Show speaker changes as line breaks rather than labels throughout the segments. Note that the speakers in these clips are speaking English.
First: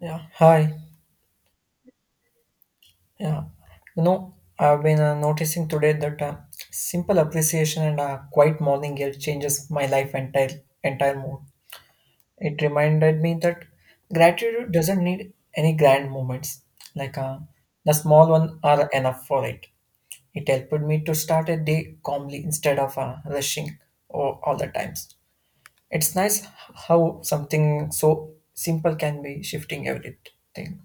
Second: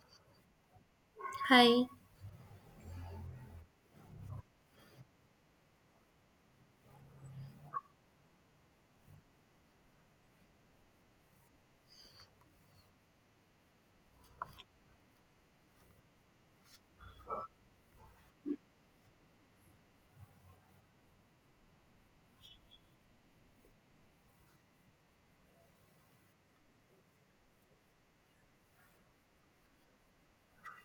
Yeah, hi.
Hi.
Yeah, I've been noticing today that simple appreciation and a quiet morning air changes my life entire mood. It reminded me that gratitude doesn't need any grand moments. Like uh, the small one are enough for it. It helped me to start a day calmly instead of rushing all the times. It's nice how something so simple can be shifting everything.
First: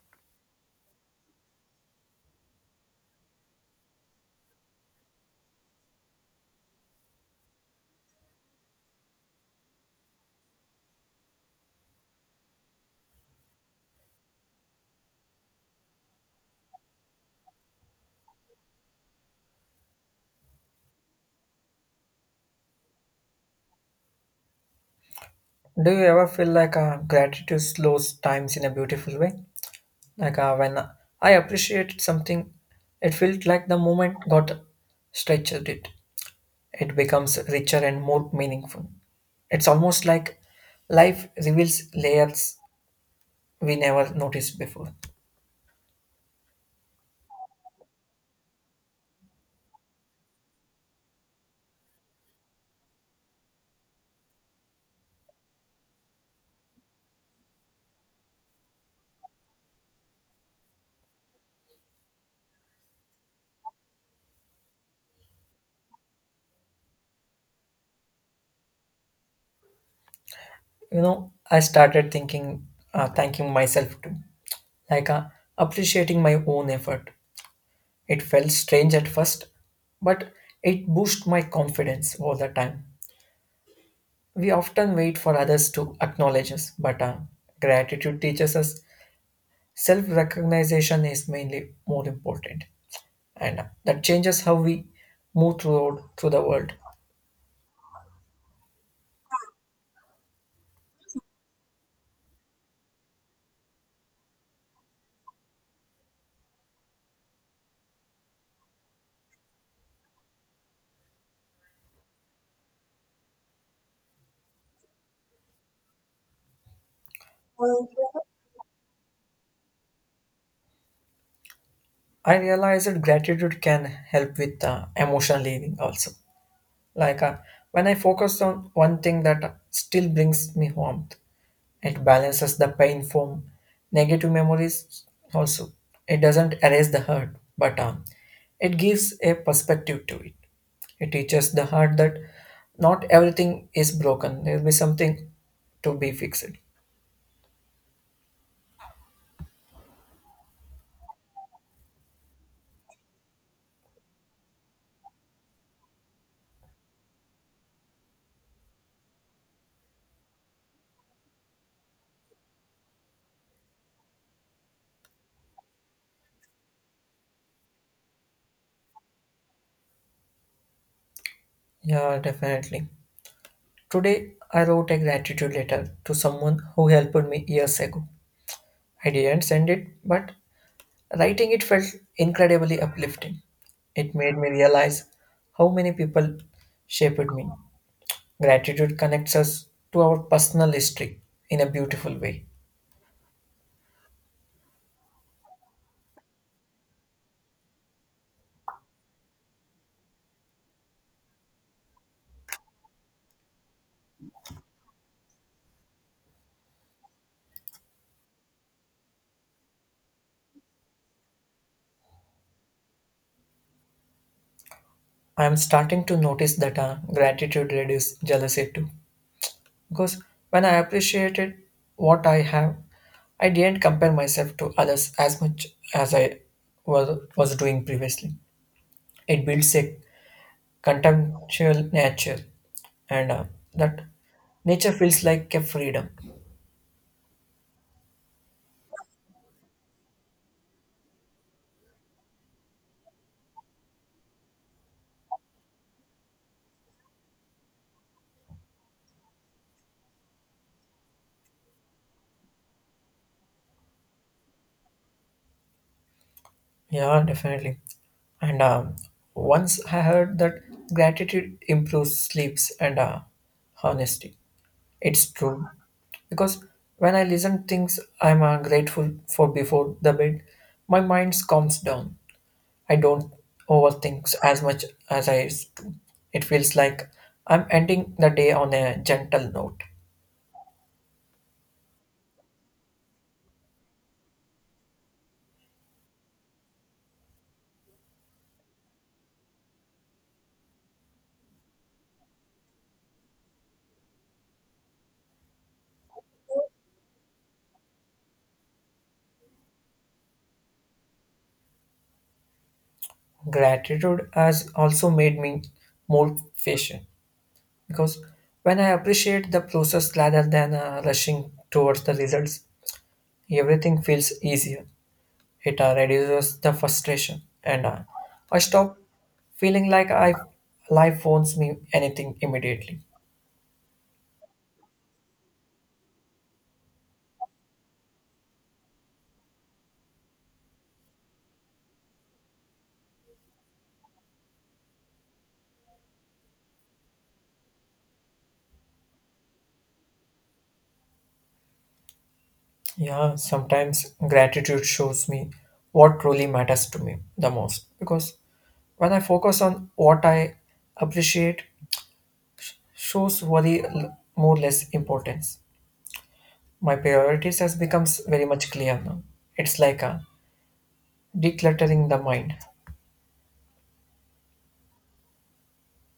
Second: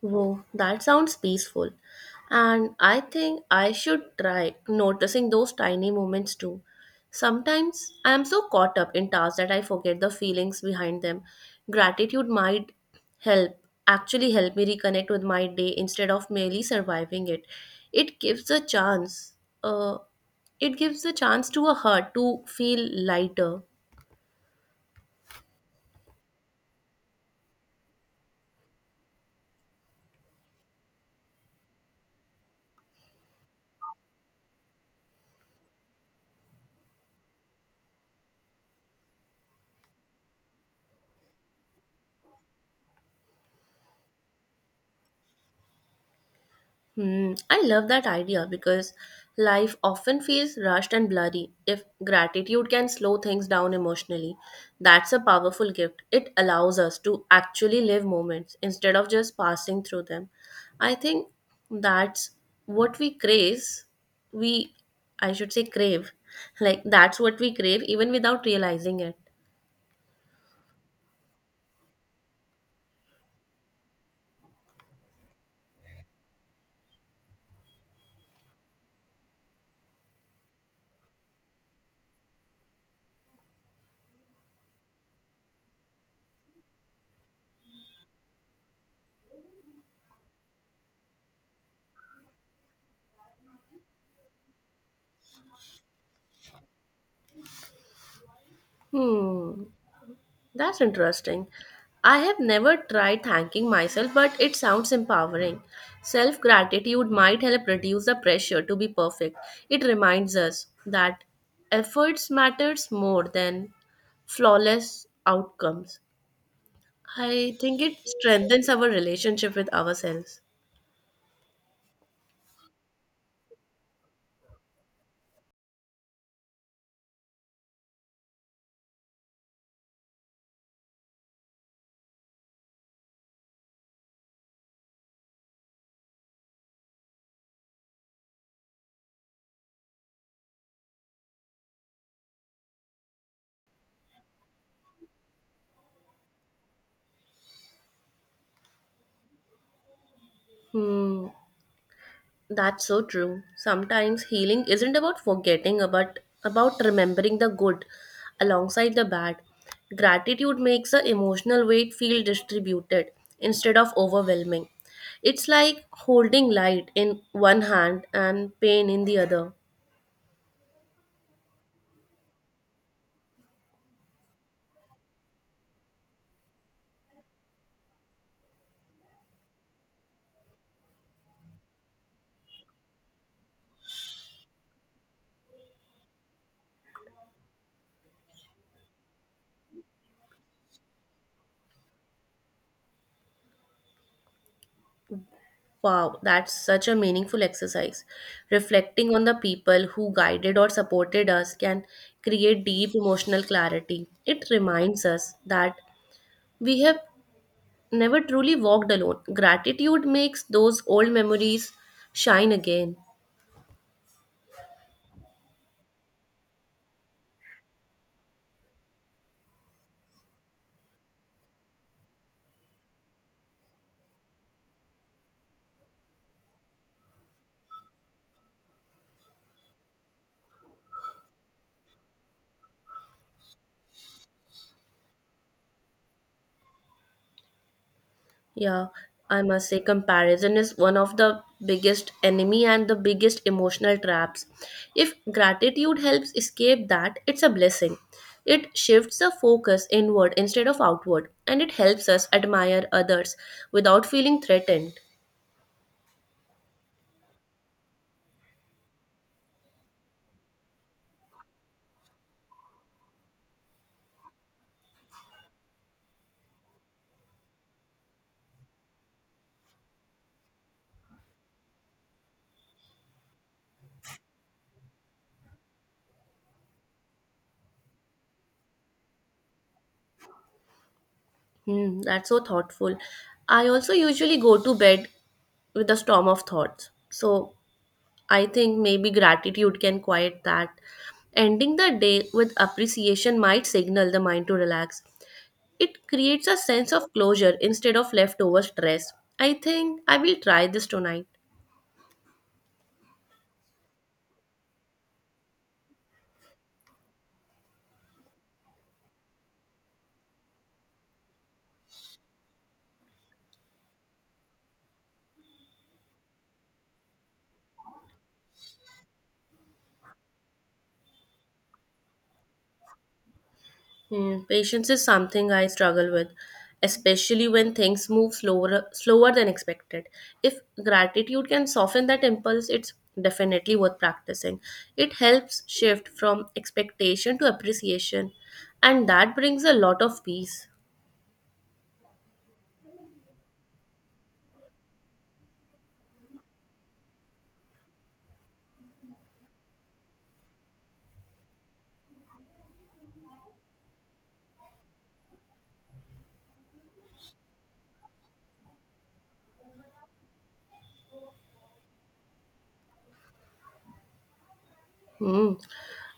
Whoa, that sounds peaceful. And I think I should try noticing those tiny moments too. Sometimes I am so caught up in tasks that I forget the feelings behind them. Gratitude might help, actually help me reconnect with my day instead of merely surviving it. It gives a chance, uh, it gives a chance to a heart to feel lighter.
Do you ever feel like gratitude slows times in a beautiful way? When I appreciated something, it felt like the moment got stretched it. It becomes richer and more meaningful. It's almost like life reveals layers we never noticed before.
Hmm, I love that idea because life often feels rushed and blurry. If gratitude can slow things down emotionally, that's a powerful gift. It allows us to actually live moments instead of just passing through them. I think that's what we craze. We, I should say, crave. Like, that's what we crave even without realizing it.
I started thinking, thanking myself too, like uh, appreciating my own effort. It felt strange at first, but it boosted my confidence all the time. We often wait for others to acknowledge us, but gratitude teaches us self recognition is mainly more important, and that changes how we move through the world.
Hmm. That's interesting. I have never tried thanking myself, but it sounds empowering. Self gratitude might help reduce the pressure to be perfect. It reminds us that efforts matters more than flawless outcomes. I think it strengthens our relationship with ourselves.
I realized that gratitude can help with emotional healing also. Like uh, when I focus on one thing that still brings me warmth, it balances the pain from negative memories also. It doesn't erase the hurt, but it gives a perspective to it. It teaches the heart that not everything is broken. There will be something to be fixed.
Hmm. That's so true. Sometimes healing isn't about forgetting, but about remembering the good alongside the bad. Gratitude makes the emotional weight feel distributed instead of overwhelming. It's like holding light in one hand and pain in the other.
Yeah, definitely. Today, I wrote a gratitude letter to someone who helped me years ago. I didn't send it, but writing it felt incredibly uplifting. It made me realize how many people shaped me. Gratitude connects us to our personal history in a beautiful way.
Wow, that's such a meaningful exercise. Reflecting on the people who guided or supported us can create deep emotional clarity. It reminds us that we have never truly walked alone. Gratitude makes those old memories shine again.
I am starting to notice that gratitude reduces jealousy too. Because when I appreciated what I have, I didn't compare myself to others as much as I was doing previously. It builds a contemptual nature, and that nature feels like a freedom.
Yeah, I must say, comparison is one of the biggest enemy and the biggest emotional traps. If gratitude helps escape that, it's a blessing. It shifts the focus inward instead of outward, and it helps us admire others without feeling threatened.
Yeah, definitely. And once I heard that gratitude improves sleeps and honesty. It's true because when I listen things I'm grateful for before the bed, my mind calms down. I don't overthink as much as I used to. It feels like I'm ending the day on a gentle note.
Hmm, that's so thoughtful. I also usually go to bed with a storm of thoughts. So I think maybe gratitude can quiet that. Ending the day with appreciation might signal the mind to relax. It creates a sense of closure instead of leftover stress. I think I will try this tonight.
Gratitude has also made me more patient because when I appreciate the process rather than rushing towards the results, everything feels easier. It reduces the frustration, and I stop feeling like I life owns me anything immediately.
Hmm, patience is something I struggle with, especially when things move slower, slower than expected. If gratitude can soften that impulse, it's definitely worth practicing. It helps shift from expectation to appreciation, and that brings a lot of peace.
Yeah, sometimes gratitude shows me what truly matters to me the most because when I focus on what I appreciate, shows worry more less importance. My priorities has becomes very much clear now. It's like a decluttering the mind.
Hmm.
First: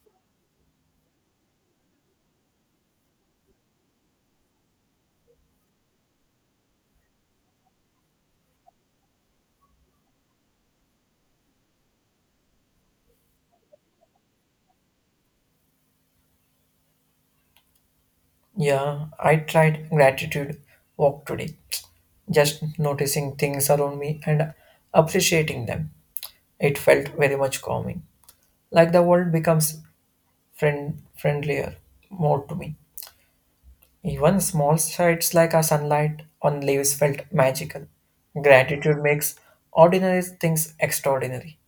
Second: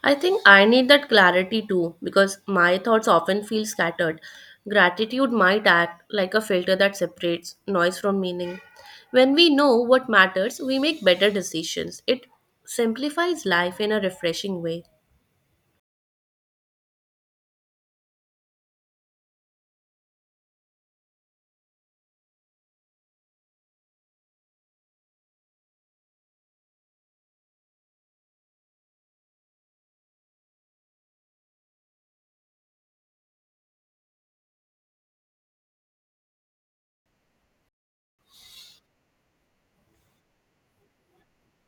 I think I need that clarity too because my thoughts often feel scattered. Gratitude might act like a filter that separates noise from meaning. When we know what matters, we make better decisions. It simplifies life in a refreshing way.
Yeah, I tried gratitude walk today. Just noticing things around me and appreciating them. It felt very much calming. Like the world becomes friendlier more to me. Even small sights like a sunlight on leaves felt magical. Gratitude makes ordinary things extraordinary.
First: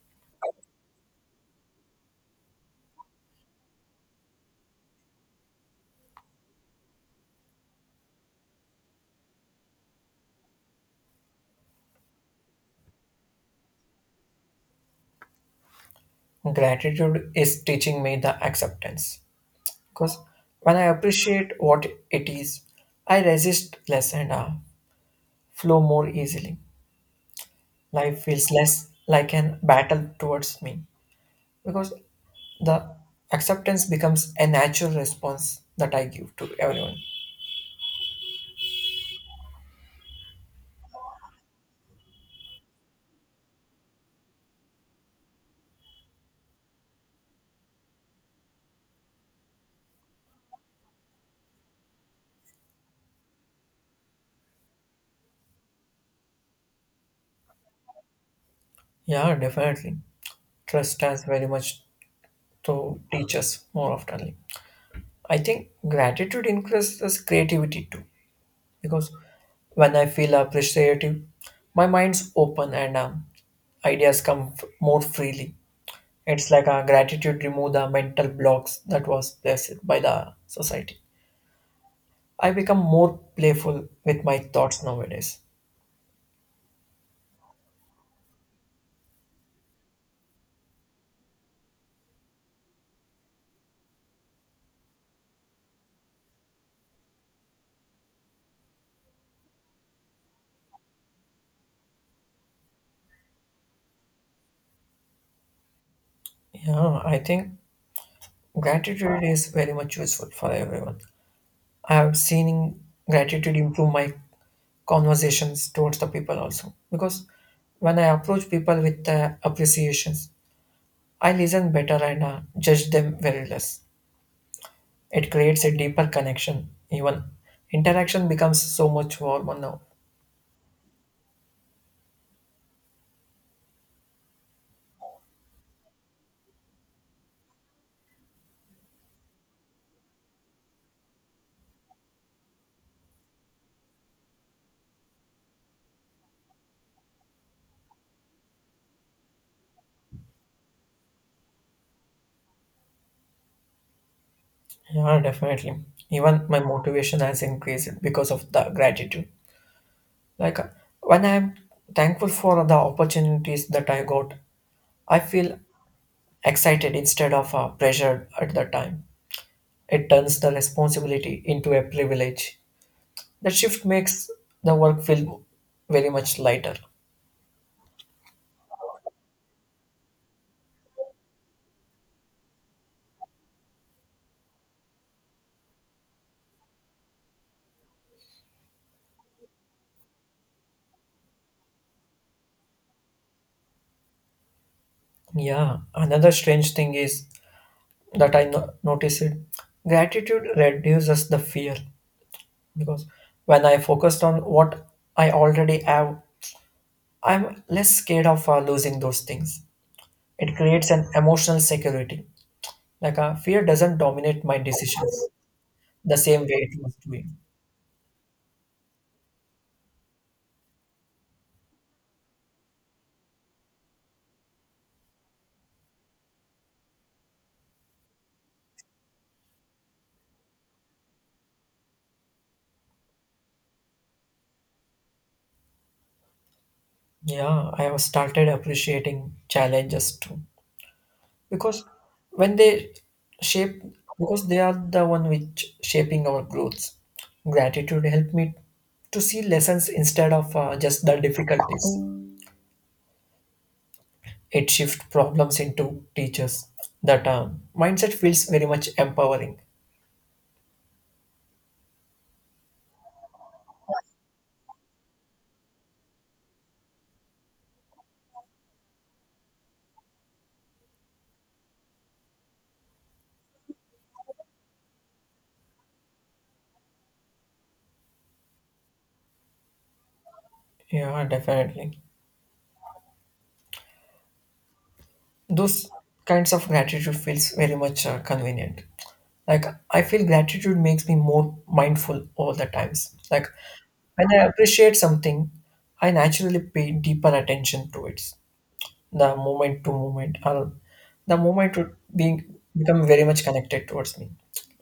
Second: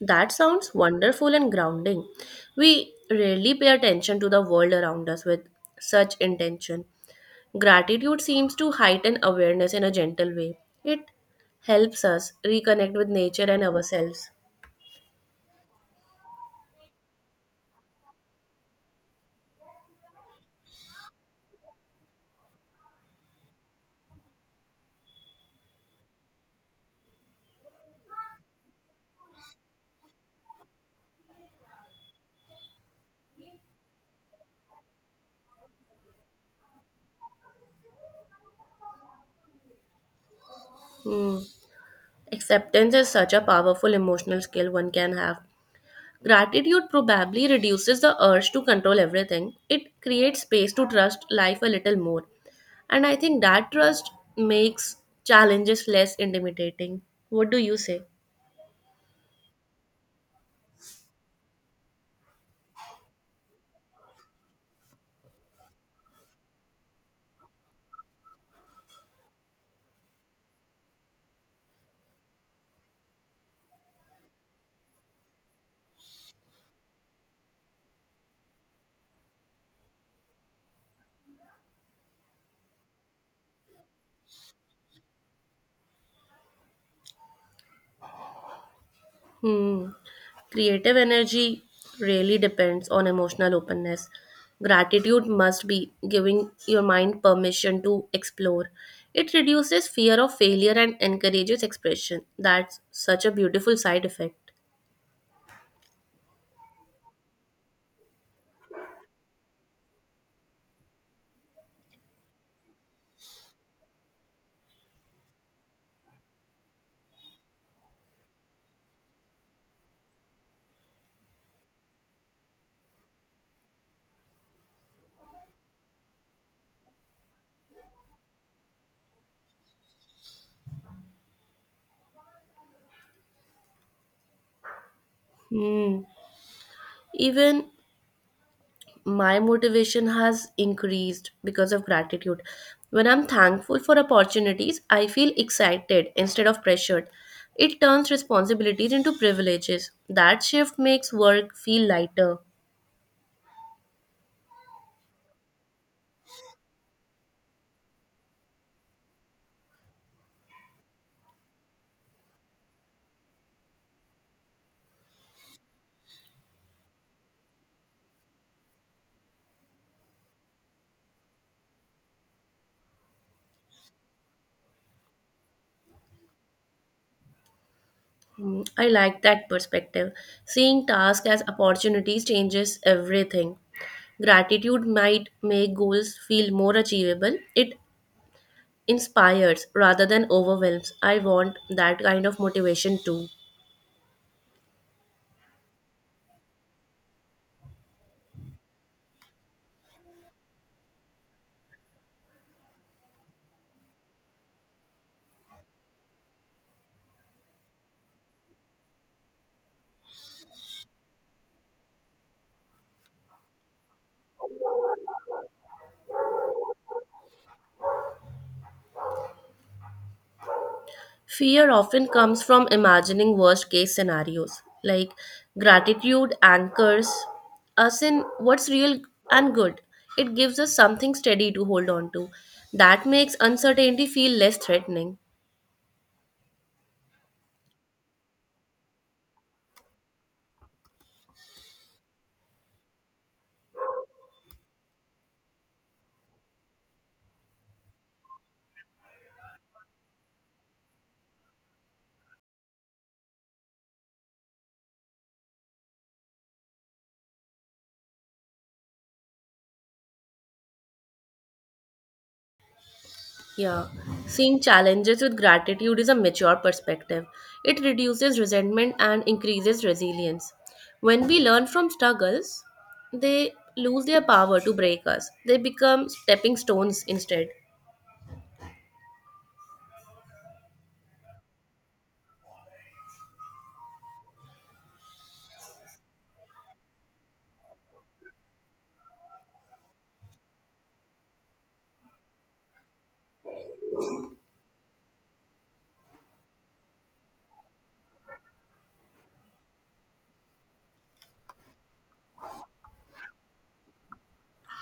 That sounds wonderful and grounding. We rarely pay attention to the world around us with such intention. Gratitude seems to heighten awareness in a gentle way. It helps us reconnect with nature and ourselves.
Gratitude is teaching me the acceptance, because when I appreciate what it is, I resist less and flow more easily. Life feels less like an battle towards me because the acceptance becomes a natural response that I give to everyone.
Hmm. Acceptance is such a powerful emotional skill one can have. Gratitude probably reduces the urge to control everything. It creates space to trust life a little more. And I think that trust makes challenges less intimidating. What do you say?
Yeah, definitely. Trust stands very much to teach us more often. I think gratitude increases creativity too because when I feel appreciative, my mind's open and ideas come more freely. It's like a gratitude remove the mental blocks that was placed by the society. I become more playful with my thoughts nowadays.
Hmm. Creative energy really depends on emotional openness. Gratitude must be giving your mind permission to explore. It reduces fear of failure and encourages expression. That's such a beautiful side effect.
Yeah, I think gratitude is very much useful for everyone. I have seen gratitude improve my conversations towards the people also because when I approach people with appreciations, I listen better and judge them very less. It creates a deeper connection. Even interaction becomes so much warmer now.
Hmm. Even my motivation has increased because of gratitude. When I'm thankful for opportunities, I feel excited instead of pressured. It turns responsibilities into privileges. That shift makes work feel lighter.
Yeah, definitely. Even my motivation has increased because of the gratitude. Like uh, when I'm thankful for the opportunities that I got, I feel excited instead of pressured at the time. It turns the responsibility into a privilege. That shift makes the work feel very much lighter.
Mm, I like that perspective. Seeing tasks as opportunities changes everything. Gratitude might make goals feel more achievable. It inspires rather than overwhelms. I want that kind of motivation too.
Yeah, another strange thing is that I noticed it. Gratitude reduces the fear because when I focused on what I already have, I'm less scared of losing those things. It creates an emotional security. Fear doesn't dominate my decisions the same way it was doing.
Fear often comes from imagining worst case scenarios. Like gratitude anchors us in what's real and good. It gives us something steady to hold on to. That makes uncertainty feel less threatening.
Yeah, I have started appreciating challenges too because when they shape, because they are the one which shaping our growth. Gratitude helped me to see lessons instead of just the difficulties. It shift problems into teachers. That mindset feels very much empowering.
Yeah. Seeing challenges with gratitude is a mature perspective. It reduces resentment and increases resilience. When we learn from struggles, they lose their power to break us. They become stepping stones instead.
Yeah, definitely. Those kinds of gratitude feels very much convenient. Like I feel gratitude makes me more mindful all the times. Like when I appreciate something, I naturally pay deeper attention to it. The moment to moment, or the moment to being, become very much connected towards me.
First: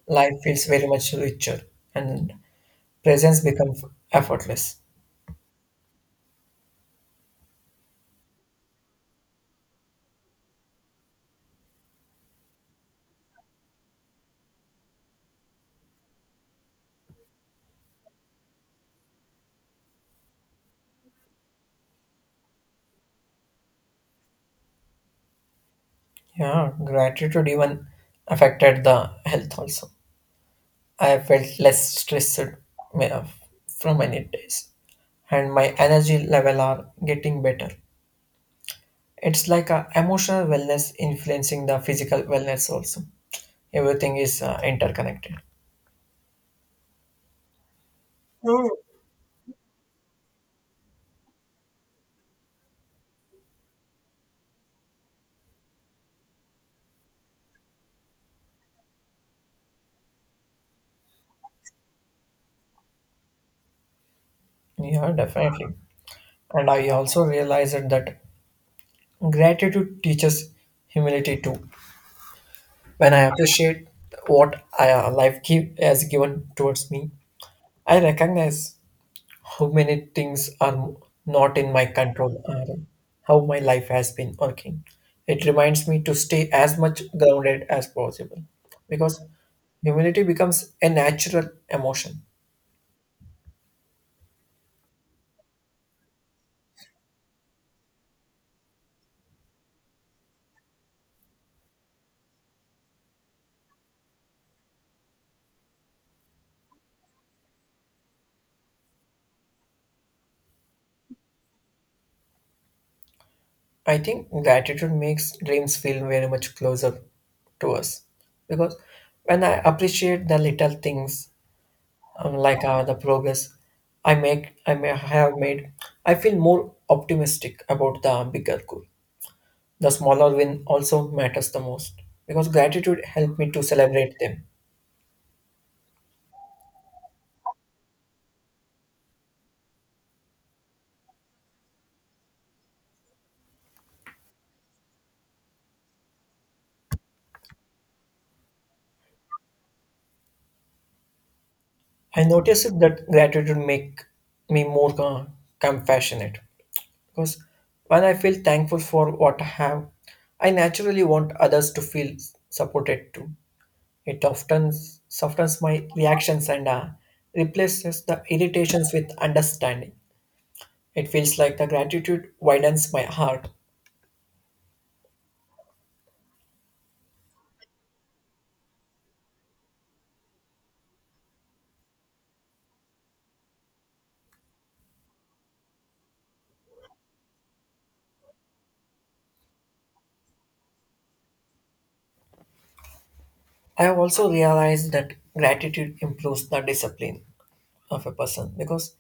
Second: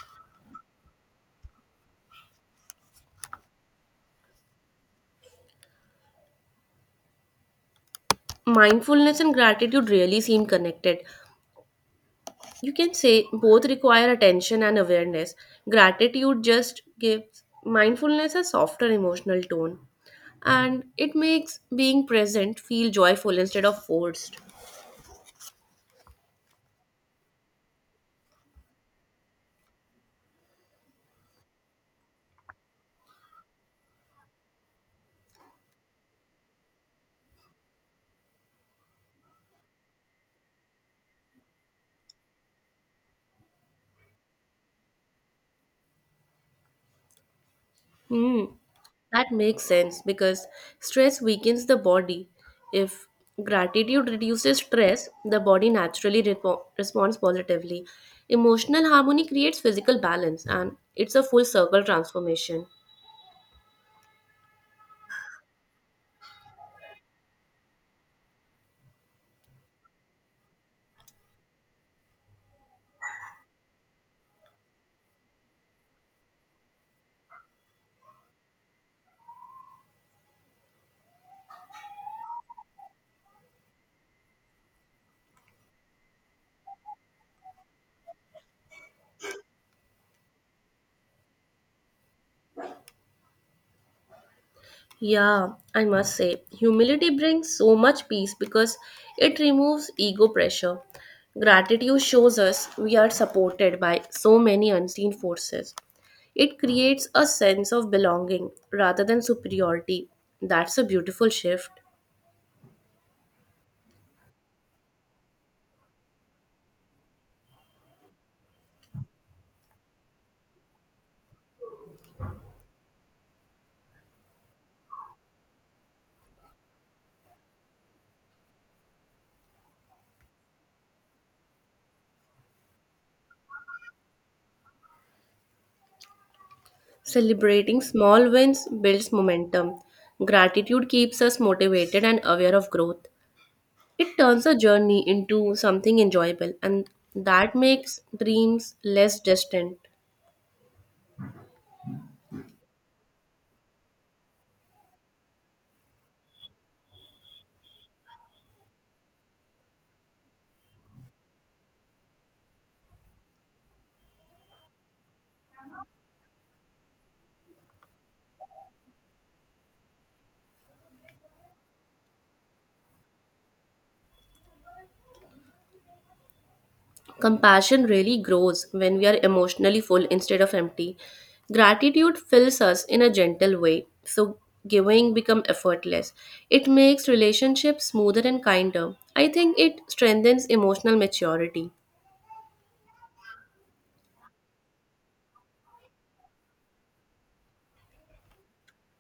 Life feels very much richer, and presence becomes effortless.
Mindfulness and gratitude really seem connected. You can say both require attention and awareness. Gratitude just gives mindfulness a softer emotional tone, and it makes being present feel joyful instead of forced.
Yeah, gratitude even affected the health also. I felt less stressed ma- from many days, and my energy level are getting better. It's like a emotional wellness influencing the physical wellness also. Everything is interconnected.
Hmm.
Hmm.
That makes sense because stress weakens the body. If gratitude reduces stress, the body naturally responds positively. Emotional harmony creates physical balance and it's a full circle transformation.
Yeah, definitely. And I also realized that gratitude teaches humility too. When I appreciate what I, has given towards me, I recognize how many things are not in my control, or how my life has been working. It reminds me to stay as much grounded as possible because humility becomes a natural emotion.
Yeah, I must say, humility brings so much peace because it removes ego pressure. Gratitude shows us we are supported by so many unseen forces. It creates a sense of belonging rather than superiority. That's a beautiful shift.
I think gratitude makes dreams feel very much closer to us because when I appreciate the little things, the progress I may have made, I feel more optimistic about the bigger goal. The smaller win also matters the most because gratitude helped me to celebrate them.
Celebrating small wins builds momentum. Gratitude keeps us motivated and aware of growth. It turns a journey into something enjoyable, and that makes dreams less distant.
I noticed that gratitude make me more compassionate because when I feel thankful for what I have, I naturally want others to feel supported too. It often softens my reactions and replaces the irritations with understanding. It feels like the gratitude widens my heart.
Compassion really grows when we are emotionally full instead of empty. Gratitude fills us in a gentle way, so giving become effortless. It makes relationships smoother and kinder. I think it strengthens emotional maturity.
I have also realized that gratitude improves the discipline of a person because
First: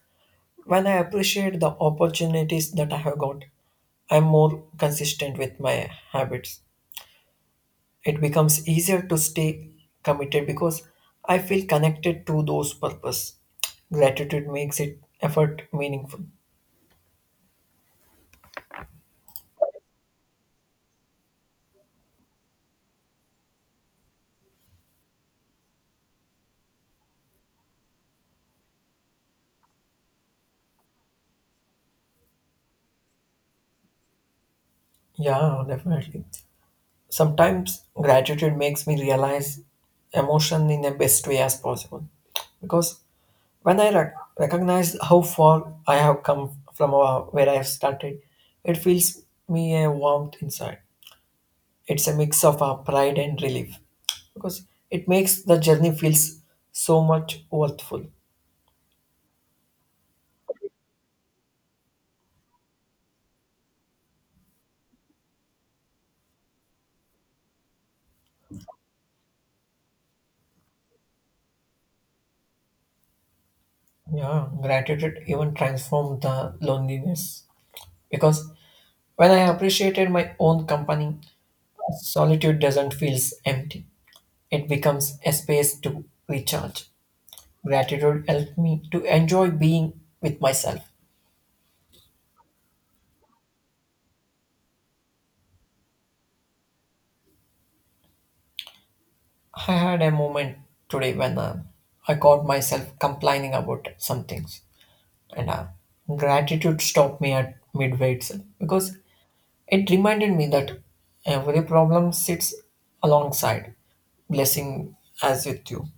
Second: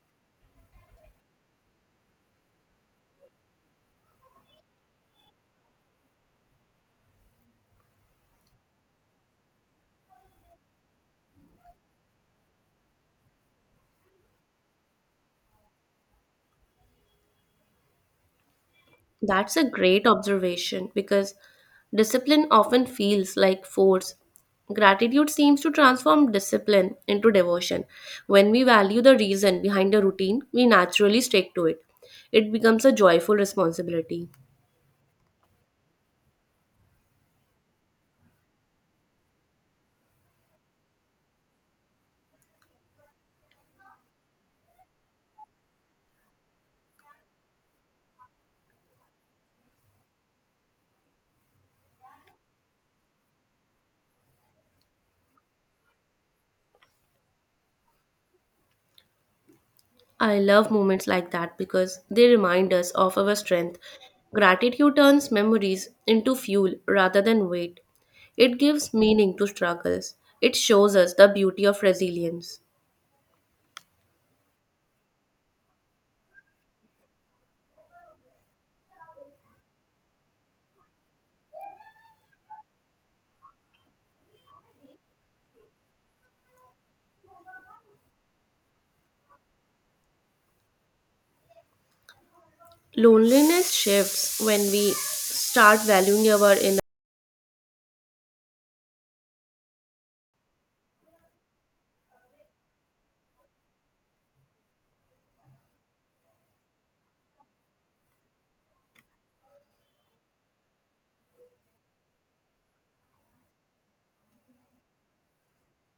when I appreciate the opportunities that I have got, I'm more consistent with my habits. It becomes easier to stay committed because I feel connected to those purpose. Gratitude makes it effort meaningful.
That's a great observation because discipline often feels like force. Gratitude seems to transform discipline into devotion. When we value the reason behind a routine, we naturally stick to it. It becomes a joyful responsibility.
Yeah, definitely. Sometimes gratitude makes me realize emotion in the best way as possible because when I recognize how far I have come from where I have started, it fills me a warmth inside. It's a mix of pride and relief because it makes the journey feels so much worthful.
I love moments like that because they remind us of our strength. Gratitude turns memories into fuel rather than weight. It gives meaning to struggles. It shows us the beauty of resilience.
Yeah, gratitude even transformed the loneliness because when I appreciated my own company, solitude doesn't feel empty. It becomes a space to recharge. Gratitude helped me to enjoy being with myself.
Loneliness shifts when we start valuing our inner.
I had a moment today when I caught myself complaining about some things, and gratitude stopped me at midway itself because it reminded me that every problem sits alongside blessing as with you.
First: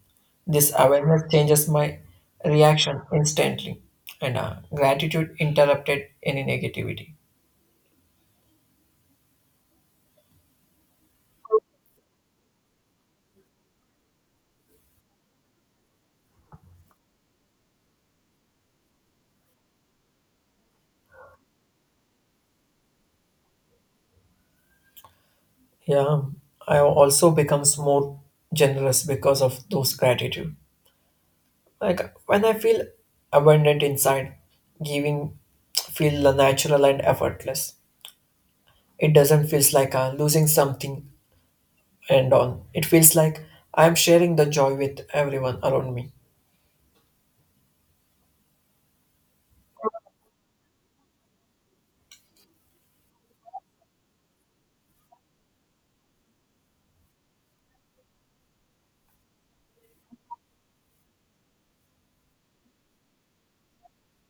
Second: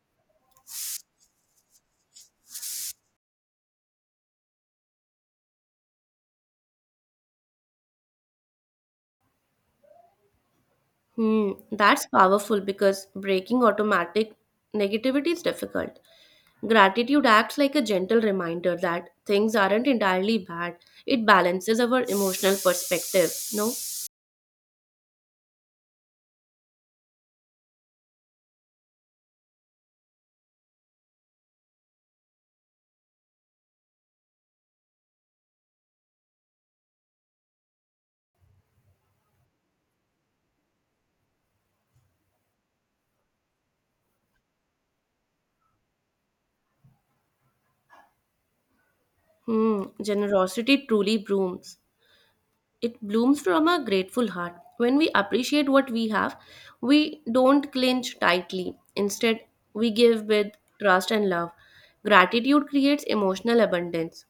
This awareness changes my reaction instantly, and gratitude interrupted any negativity.
Hmm, that's powerful because breaking automatic negativity is difficult. Gratitude acts like a gentle reminder that things aren't entirely bad. It balances our emotional perspective. No?
Yeah, I also becomes more generous because of those gratitude. Like when I feel abundant inside, giving feel natural and effortless. It doesn't feel like losing something and on. It feels like I'm sharing the joy with everyone around me.
Hmm, generosity truly blooms It blooms from a grateful heart. When we appreciate what we have, we don't clinch tightly. Instead, we give with trust and love. Gratitude creates emotional abundance.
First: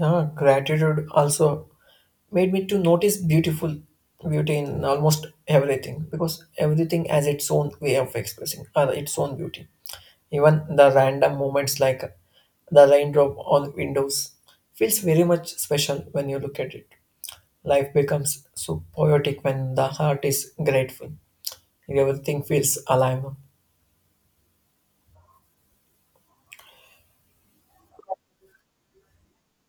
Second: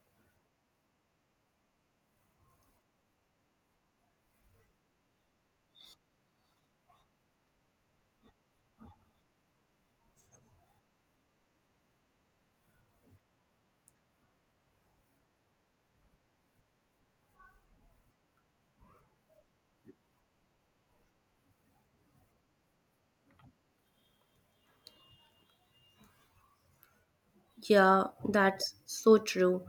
Yeah, gratitude also made me to notice beautiful beauty in almost everything because everything has its own way of expressing or its own beauty. Even the random moments like the raindrop on windows feels very much special when you look at it. Life becomes so poetic when the heart is grateful. Everything feels alive.
Yeah, that's so true.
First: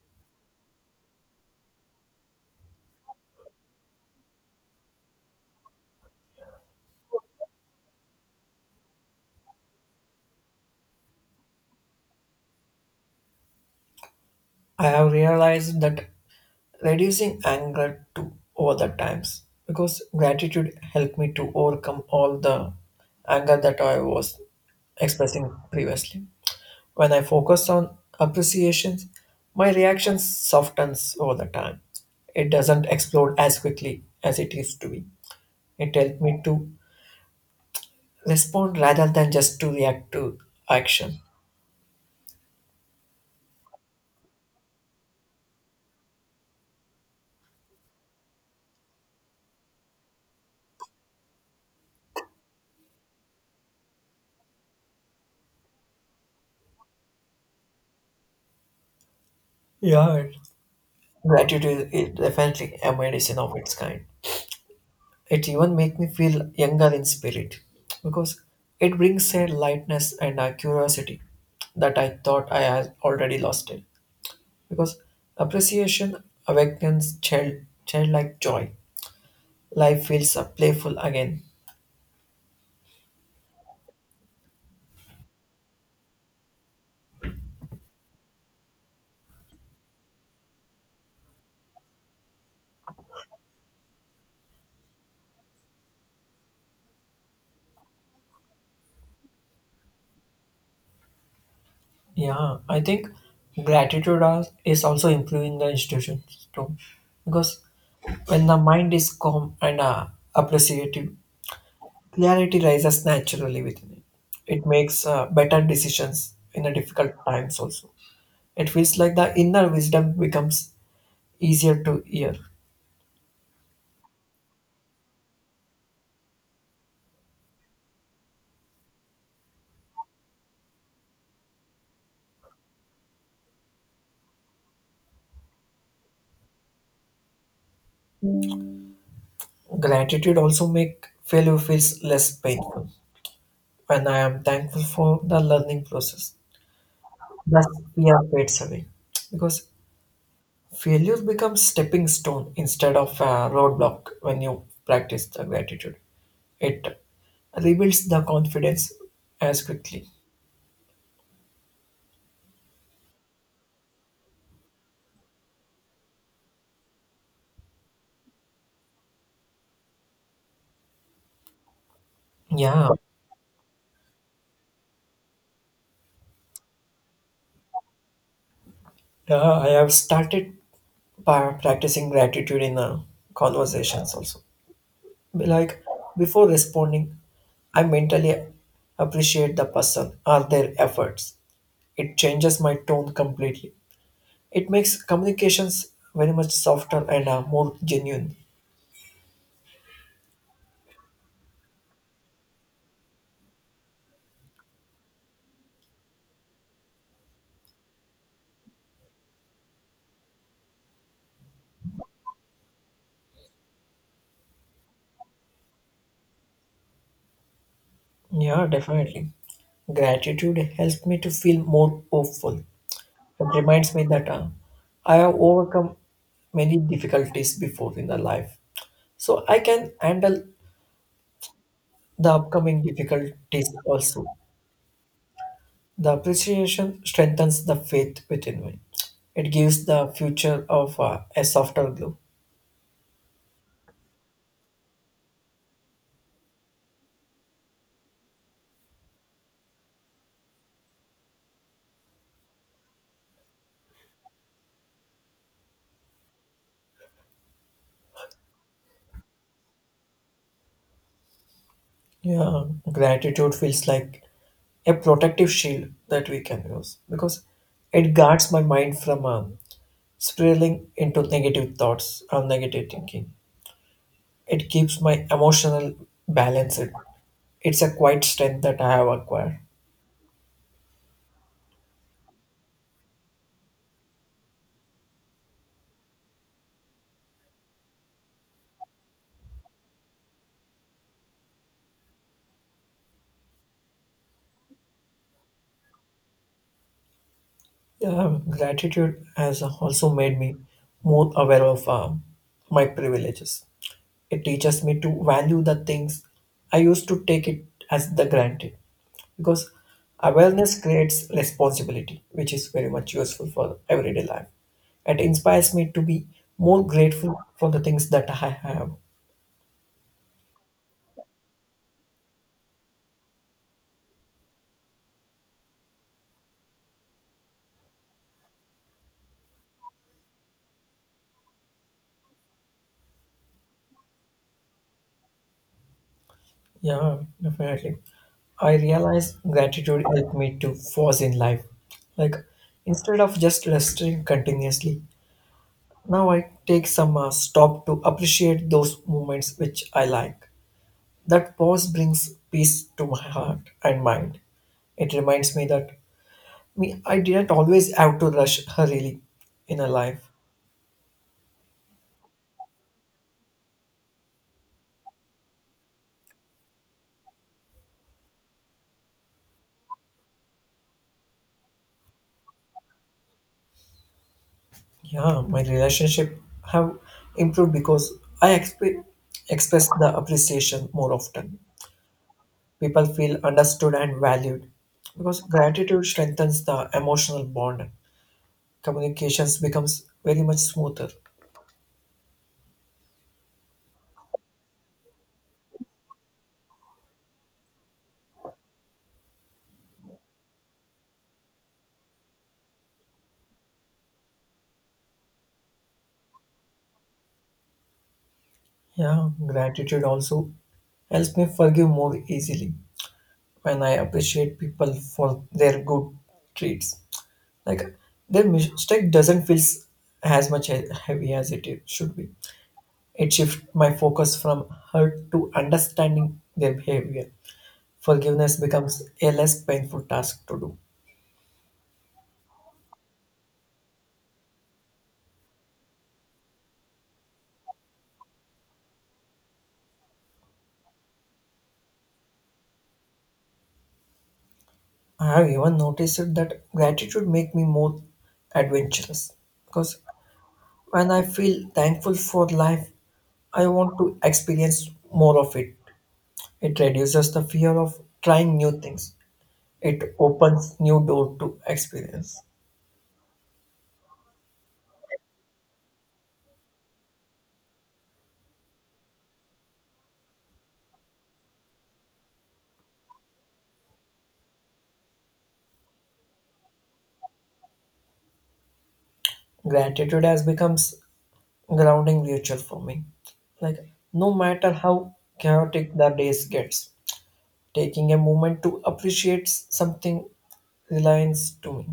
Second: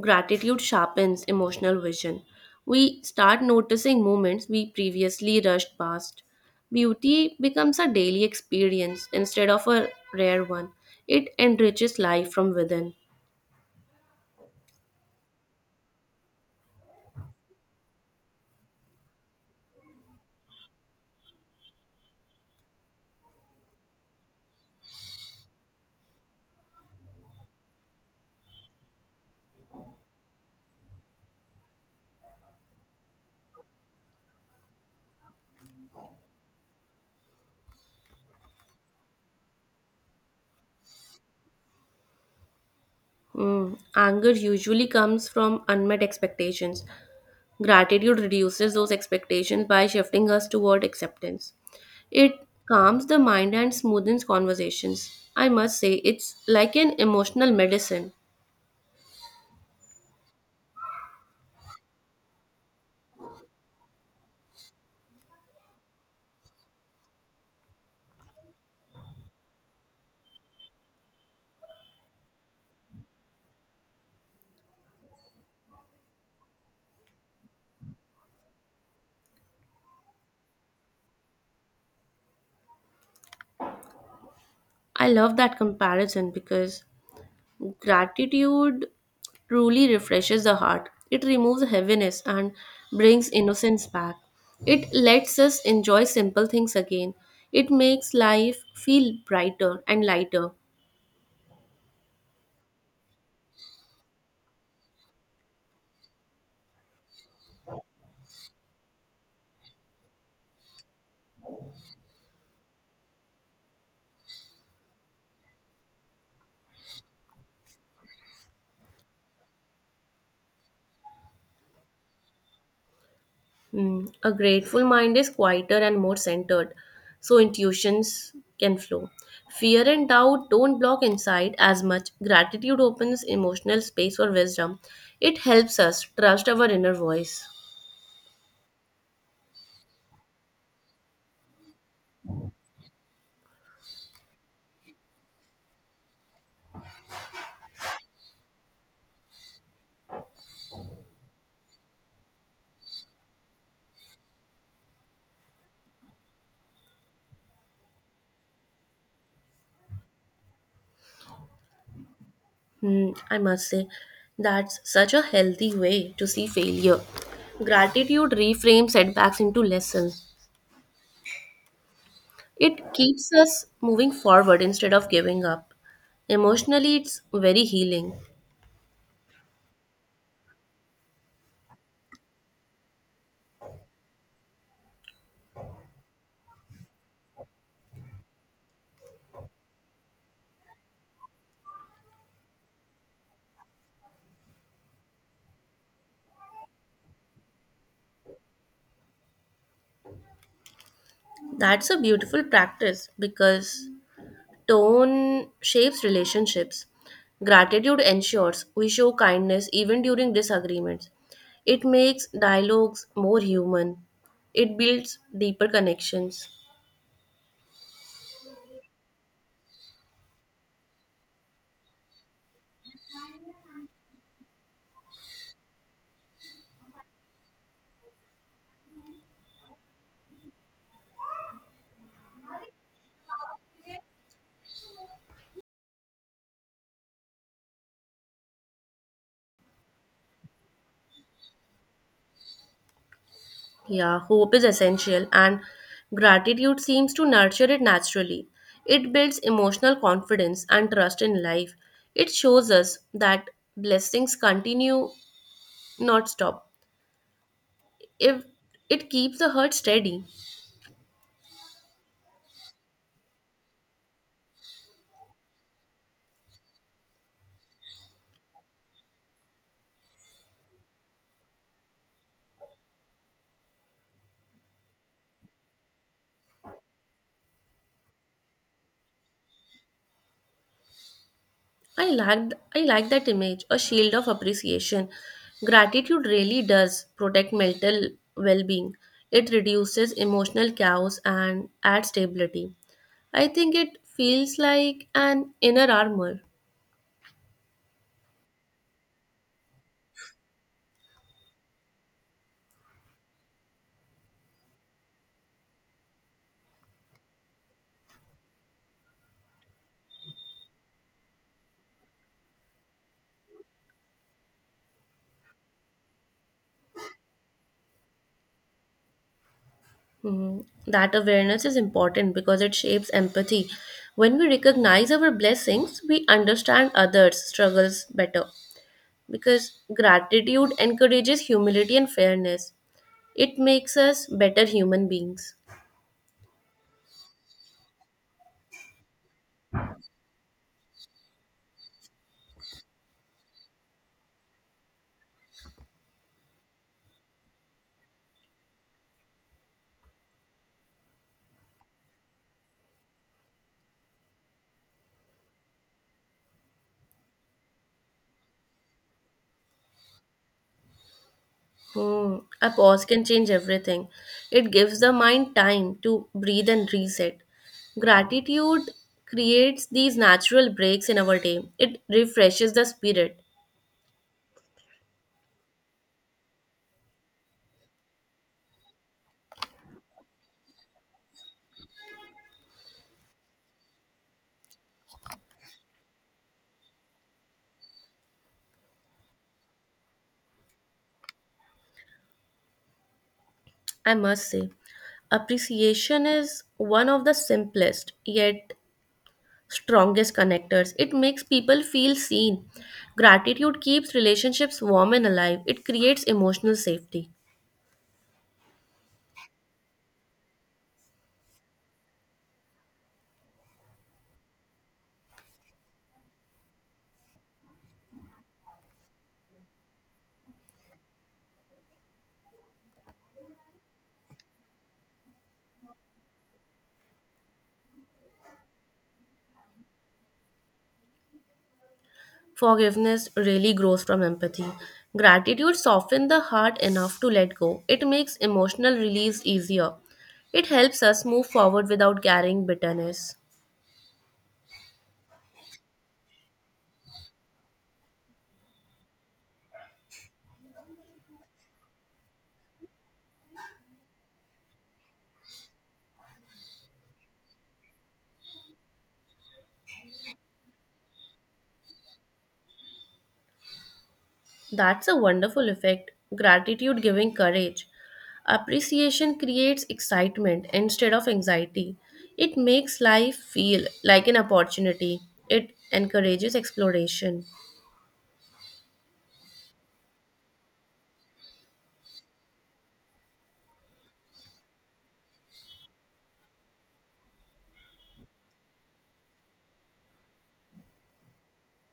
Gratitude sharpens emotional vision. We start noticing moments we previously rushed past. Beauty becomes a daily experience instead of a rare one. It enriches life from within.
I have realized that reducing anger to over the times because gratitude helped me to overcome all the anger that I was expressing previously. When I focus on appreciations, my reaction softens over the time. It doesn't explode as quickly as it used to be. It helped me to respond rather than just to react to action.
Mm, anger usually comes from unmet expectations. Gratitude reduces those expectations by shifting us toward acceptance. It calms the mind and smoothens conversations. I must say, it's like an emotional medicine.
Yeah, gratitude is definitely a medicine of its kind. It even makes me feel younger in spirit because it brings a lightness and a curiosity that I thought I had already lost it. Because appreciation awakens childlike joy. Life feels playful again.
I love that comparison because gratitude truly refreshes the heart. It removes heaviness and brings innocence back. It lets us enjoy simple things again. It makes life feel brighter and lighter.
Yeah, I think gratitude is also improving the institutions too because when the mind is calm and appreciative, clarity rises naturally within it. It makes better decisions in the difficult times also. It feels like the inner wisdom becomes easier to hear.
Hmm, a grateful mind is quieter and more centered, so intuitions can flow. Fear and doubt don't block insight as much. Gratitude opens emotional space for wisdom. It helps us trust our inner voice.
Gratitude also make failure feels less painful. When I am thankful for the learning process, thus fear fades away. Because failure becomes stepping stone instead of a roadblock when you practice the gratitude. It rebuilds the confidence as quickly.
Hmm, I must say, that's such a healthy way to see failure. Gratitude reframes setbacks into lessons.
Yeah,
It keeps us moving forward instead of giving up. Emotionally, it's very healing.
Yeah, I have started practicing gratitude in conversations also. Be like before responding, I mentally appreciate the person or their efforts. It changes my tone completely. It makes communications very much softer and more genuine.
That's a beautiful practice because tone shapes relationships. Gratitude ensures we show kindness even during disagreements. It makes dialogues more human. It builds deeper connections.
Yeah, definitely. Gratitude helps me to feel more hopeful. It reminds me that I have overcome many difficulties before in the life, so I can handle the upcoming difficulties also. The appreciation strengthens the faith within me. It gives the future of a softer glow.
Yeah, hope is essential, and gratitude seems to nurture it naturally. It builds emotional confidence and trust in life. It shows us that blessings continue, not stop. If it keeps the heart steady,
Yeah, gratitude feels like a protective shield that we can use because it guards my mind from spiraling into negative thoughts or negative thinking. It keeps my emotional balance. It's a quiet strength that I have acquired.
I like that image, a shield of appreciation. Gratitude really does protect mental well-being. It reduces emotional chaos and adds stability. I think it feels like an inner armor.
Gratitude has also made me more aware of my privileges. It teaches me to value the things I used to take it as the granted, because awareness creates responsibility, which is very much useful for everyday life. It inspires me to be more grateful for the things that I have.
Mhm. That awareness is important because it shapes empathy. When we recognize our blessings, we understand others' struggles better because gratitude encourages humility and fairness. It makes us better human beings.
Yeah, definitely. I realize gratitude helped me to pause in life. Like instead of just resting continuously, now I take some stop to appreciate those moments which I like. That pause brings peace to my heart and mind. It reminds me that me I didn't always have to rush her really in a life.
Hmm. A pause can change everything. It gives the mind time to breathe and reset. Gratitude creates these natural breaks in our day, it refreshes the spirit.
Yeah, my relationship have improved because I exp- express the appreciation more often. People feel understood and valued because gratitude strengthens the emotional bond. Communications becomes very much smoother.
I must say, appreciation is one of the simplest yet strongest connectors. It makes people feel seen. Gratitude keeps relationships warm and alive, it creates emotional safety.
Yeah, gratitude also helps me forgive more easily when I appreciate people for their good traits. Like their mistake doesn't feel as much heavy as it should be. It shifts my focus from hurt to understanding their behavior. Forgiveness becomes a less painful task to do.
Forgiveness really grows from empathy. Gratitude softens the heart enough to let go, it makes emotional release easier. It helps us move forward without carrying bitterness.
I have even noticed that gratitude make me more adventurous because when I feel thankful for life, I want to experience more of it. It reduces the fear of trying new things. It opens new door to experience.
That's a wonderful effect. Gratitude giving courage. Appreciation creates excitement instead of anxiety. It makes life feel like an opportunity. It encourages exploration.
Gratitude has becomes grounding ritual for me. Like no matter how chaotic the days gets, taking a moment to appreciate something reliance to me.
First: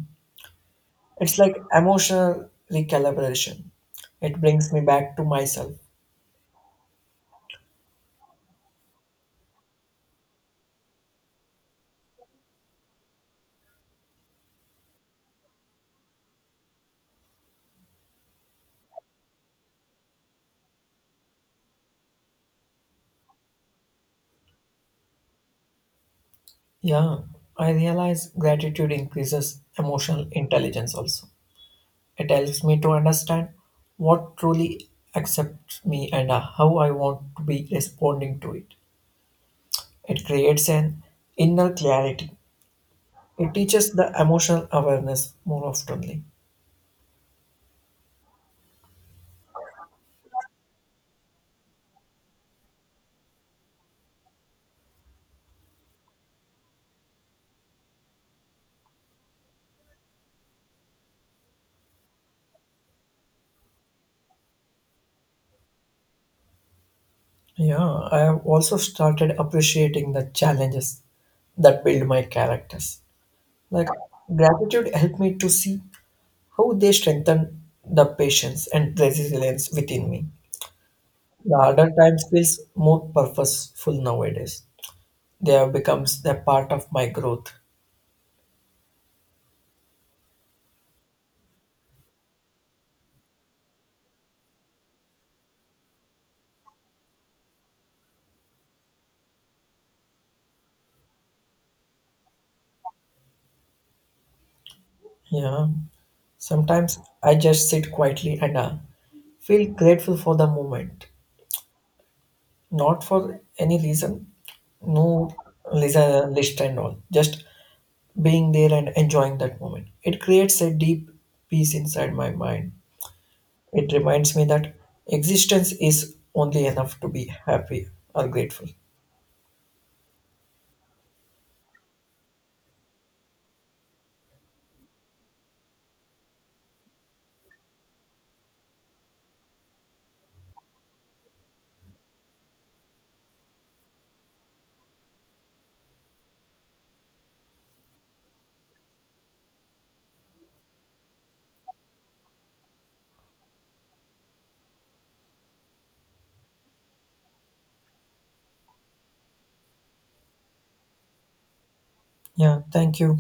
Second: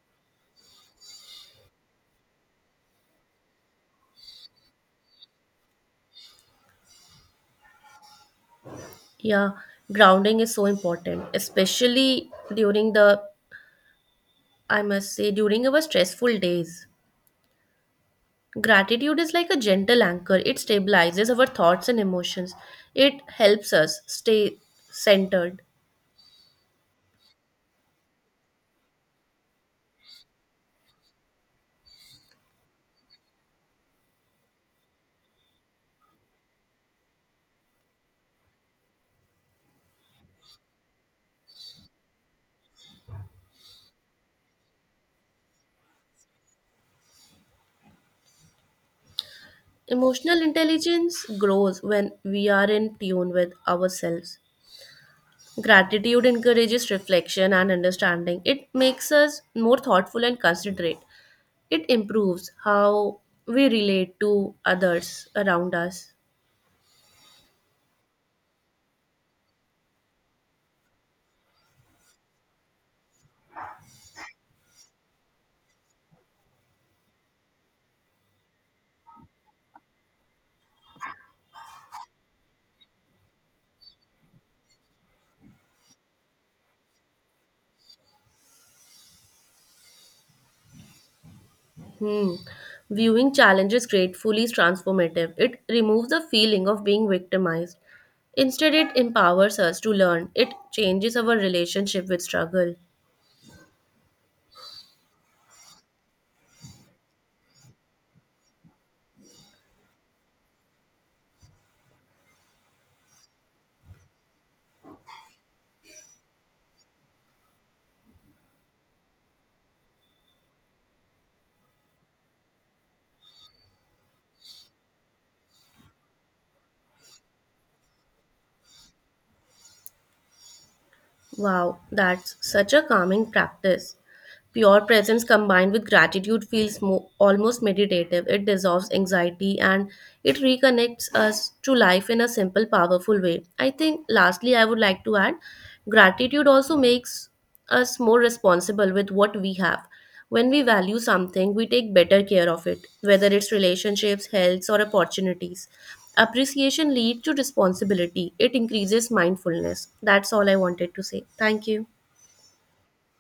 It's like emotional recalibration. It brings me back to myself.
Yeah, grounding is so important, especially during the, I must say, during our stressful days. Gratitude is like a gentle anchor, it stabilizes our thoughts and emotions. It helps us stay centered.
Yeah, I realize gratitude increases emotional intelligence also. It helps me to understand what truly accepts me and how I want to be responding to it. It creates an inner clarity. It teaches the emotional awareness more oftenly.
Emotional intelligence grows when we are in tune with ourselves. Gratitude encourages reflection and understanding. It makes us more thoughtful and considerate. It improves how we relate to others around us.
Yeah, I have also started appreciating the challenges that build my characters. Like gratitude helped me to see how they strengthen the patience and resilience within me. The harder times feels more purposeful nowadays. They have becomes a part of my growth.
Hmm. Viewing challenges gratefully is transformative. It removes the feeling of being victimized. Instead, it empowers us to learn. It changes our relationship with struggle.
Yeah, sometimes I just sit quietly and feel grateful for the moment, not for any reason. No lisa list and all, just being there and enjoying that moment. It creates a deep peace inside my mind. It reminds me that existence is only enough to be happy or grateful.
Wow, that's such a calming practice. Pure presence combined with gratitude feels almost meditative. It dissolves anxiety and it reconnects us to life in a simple, powerful way. I think, lastly, I would like to add gratitude also makes us more responsible with what we have. When we value something, we take better care of it, whether it's relationships, health, or opportunities. Appreciation leads to responsibility, it increases mindfulness. That's all I wanted to say. Thank you.
Yeah, thank you.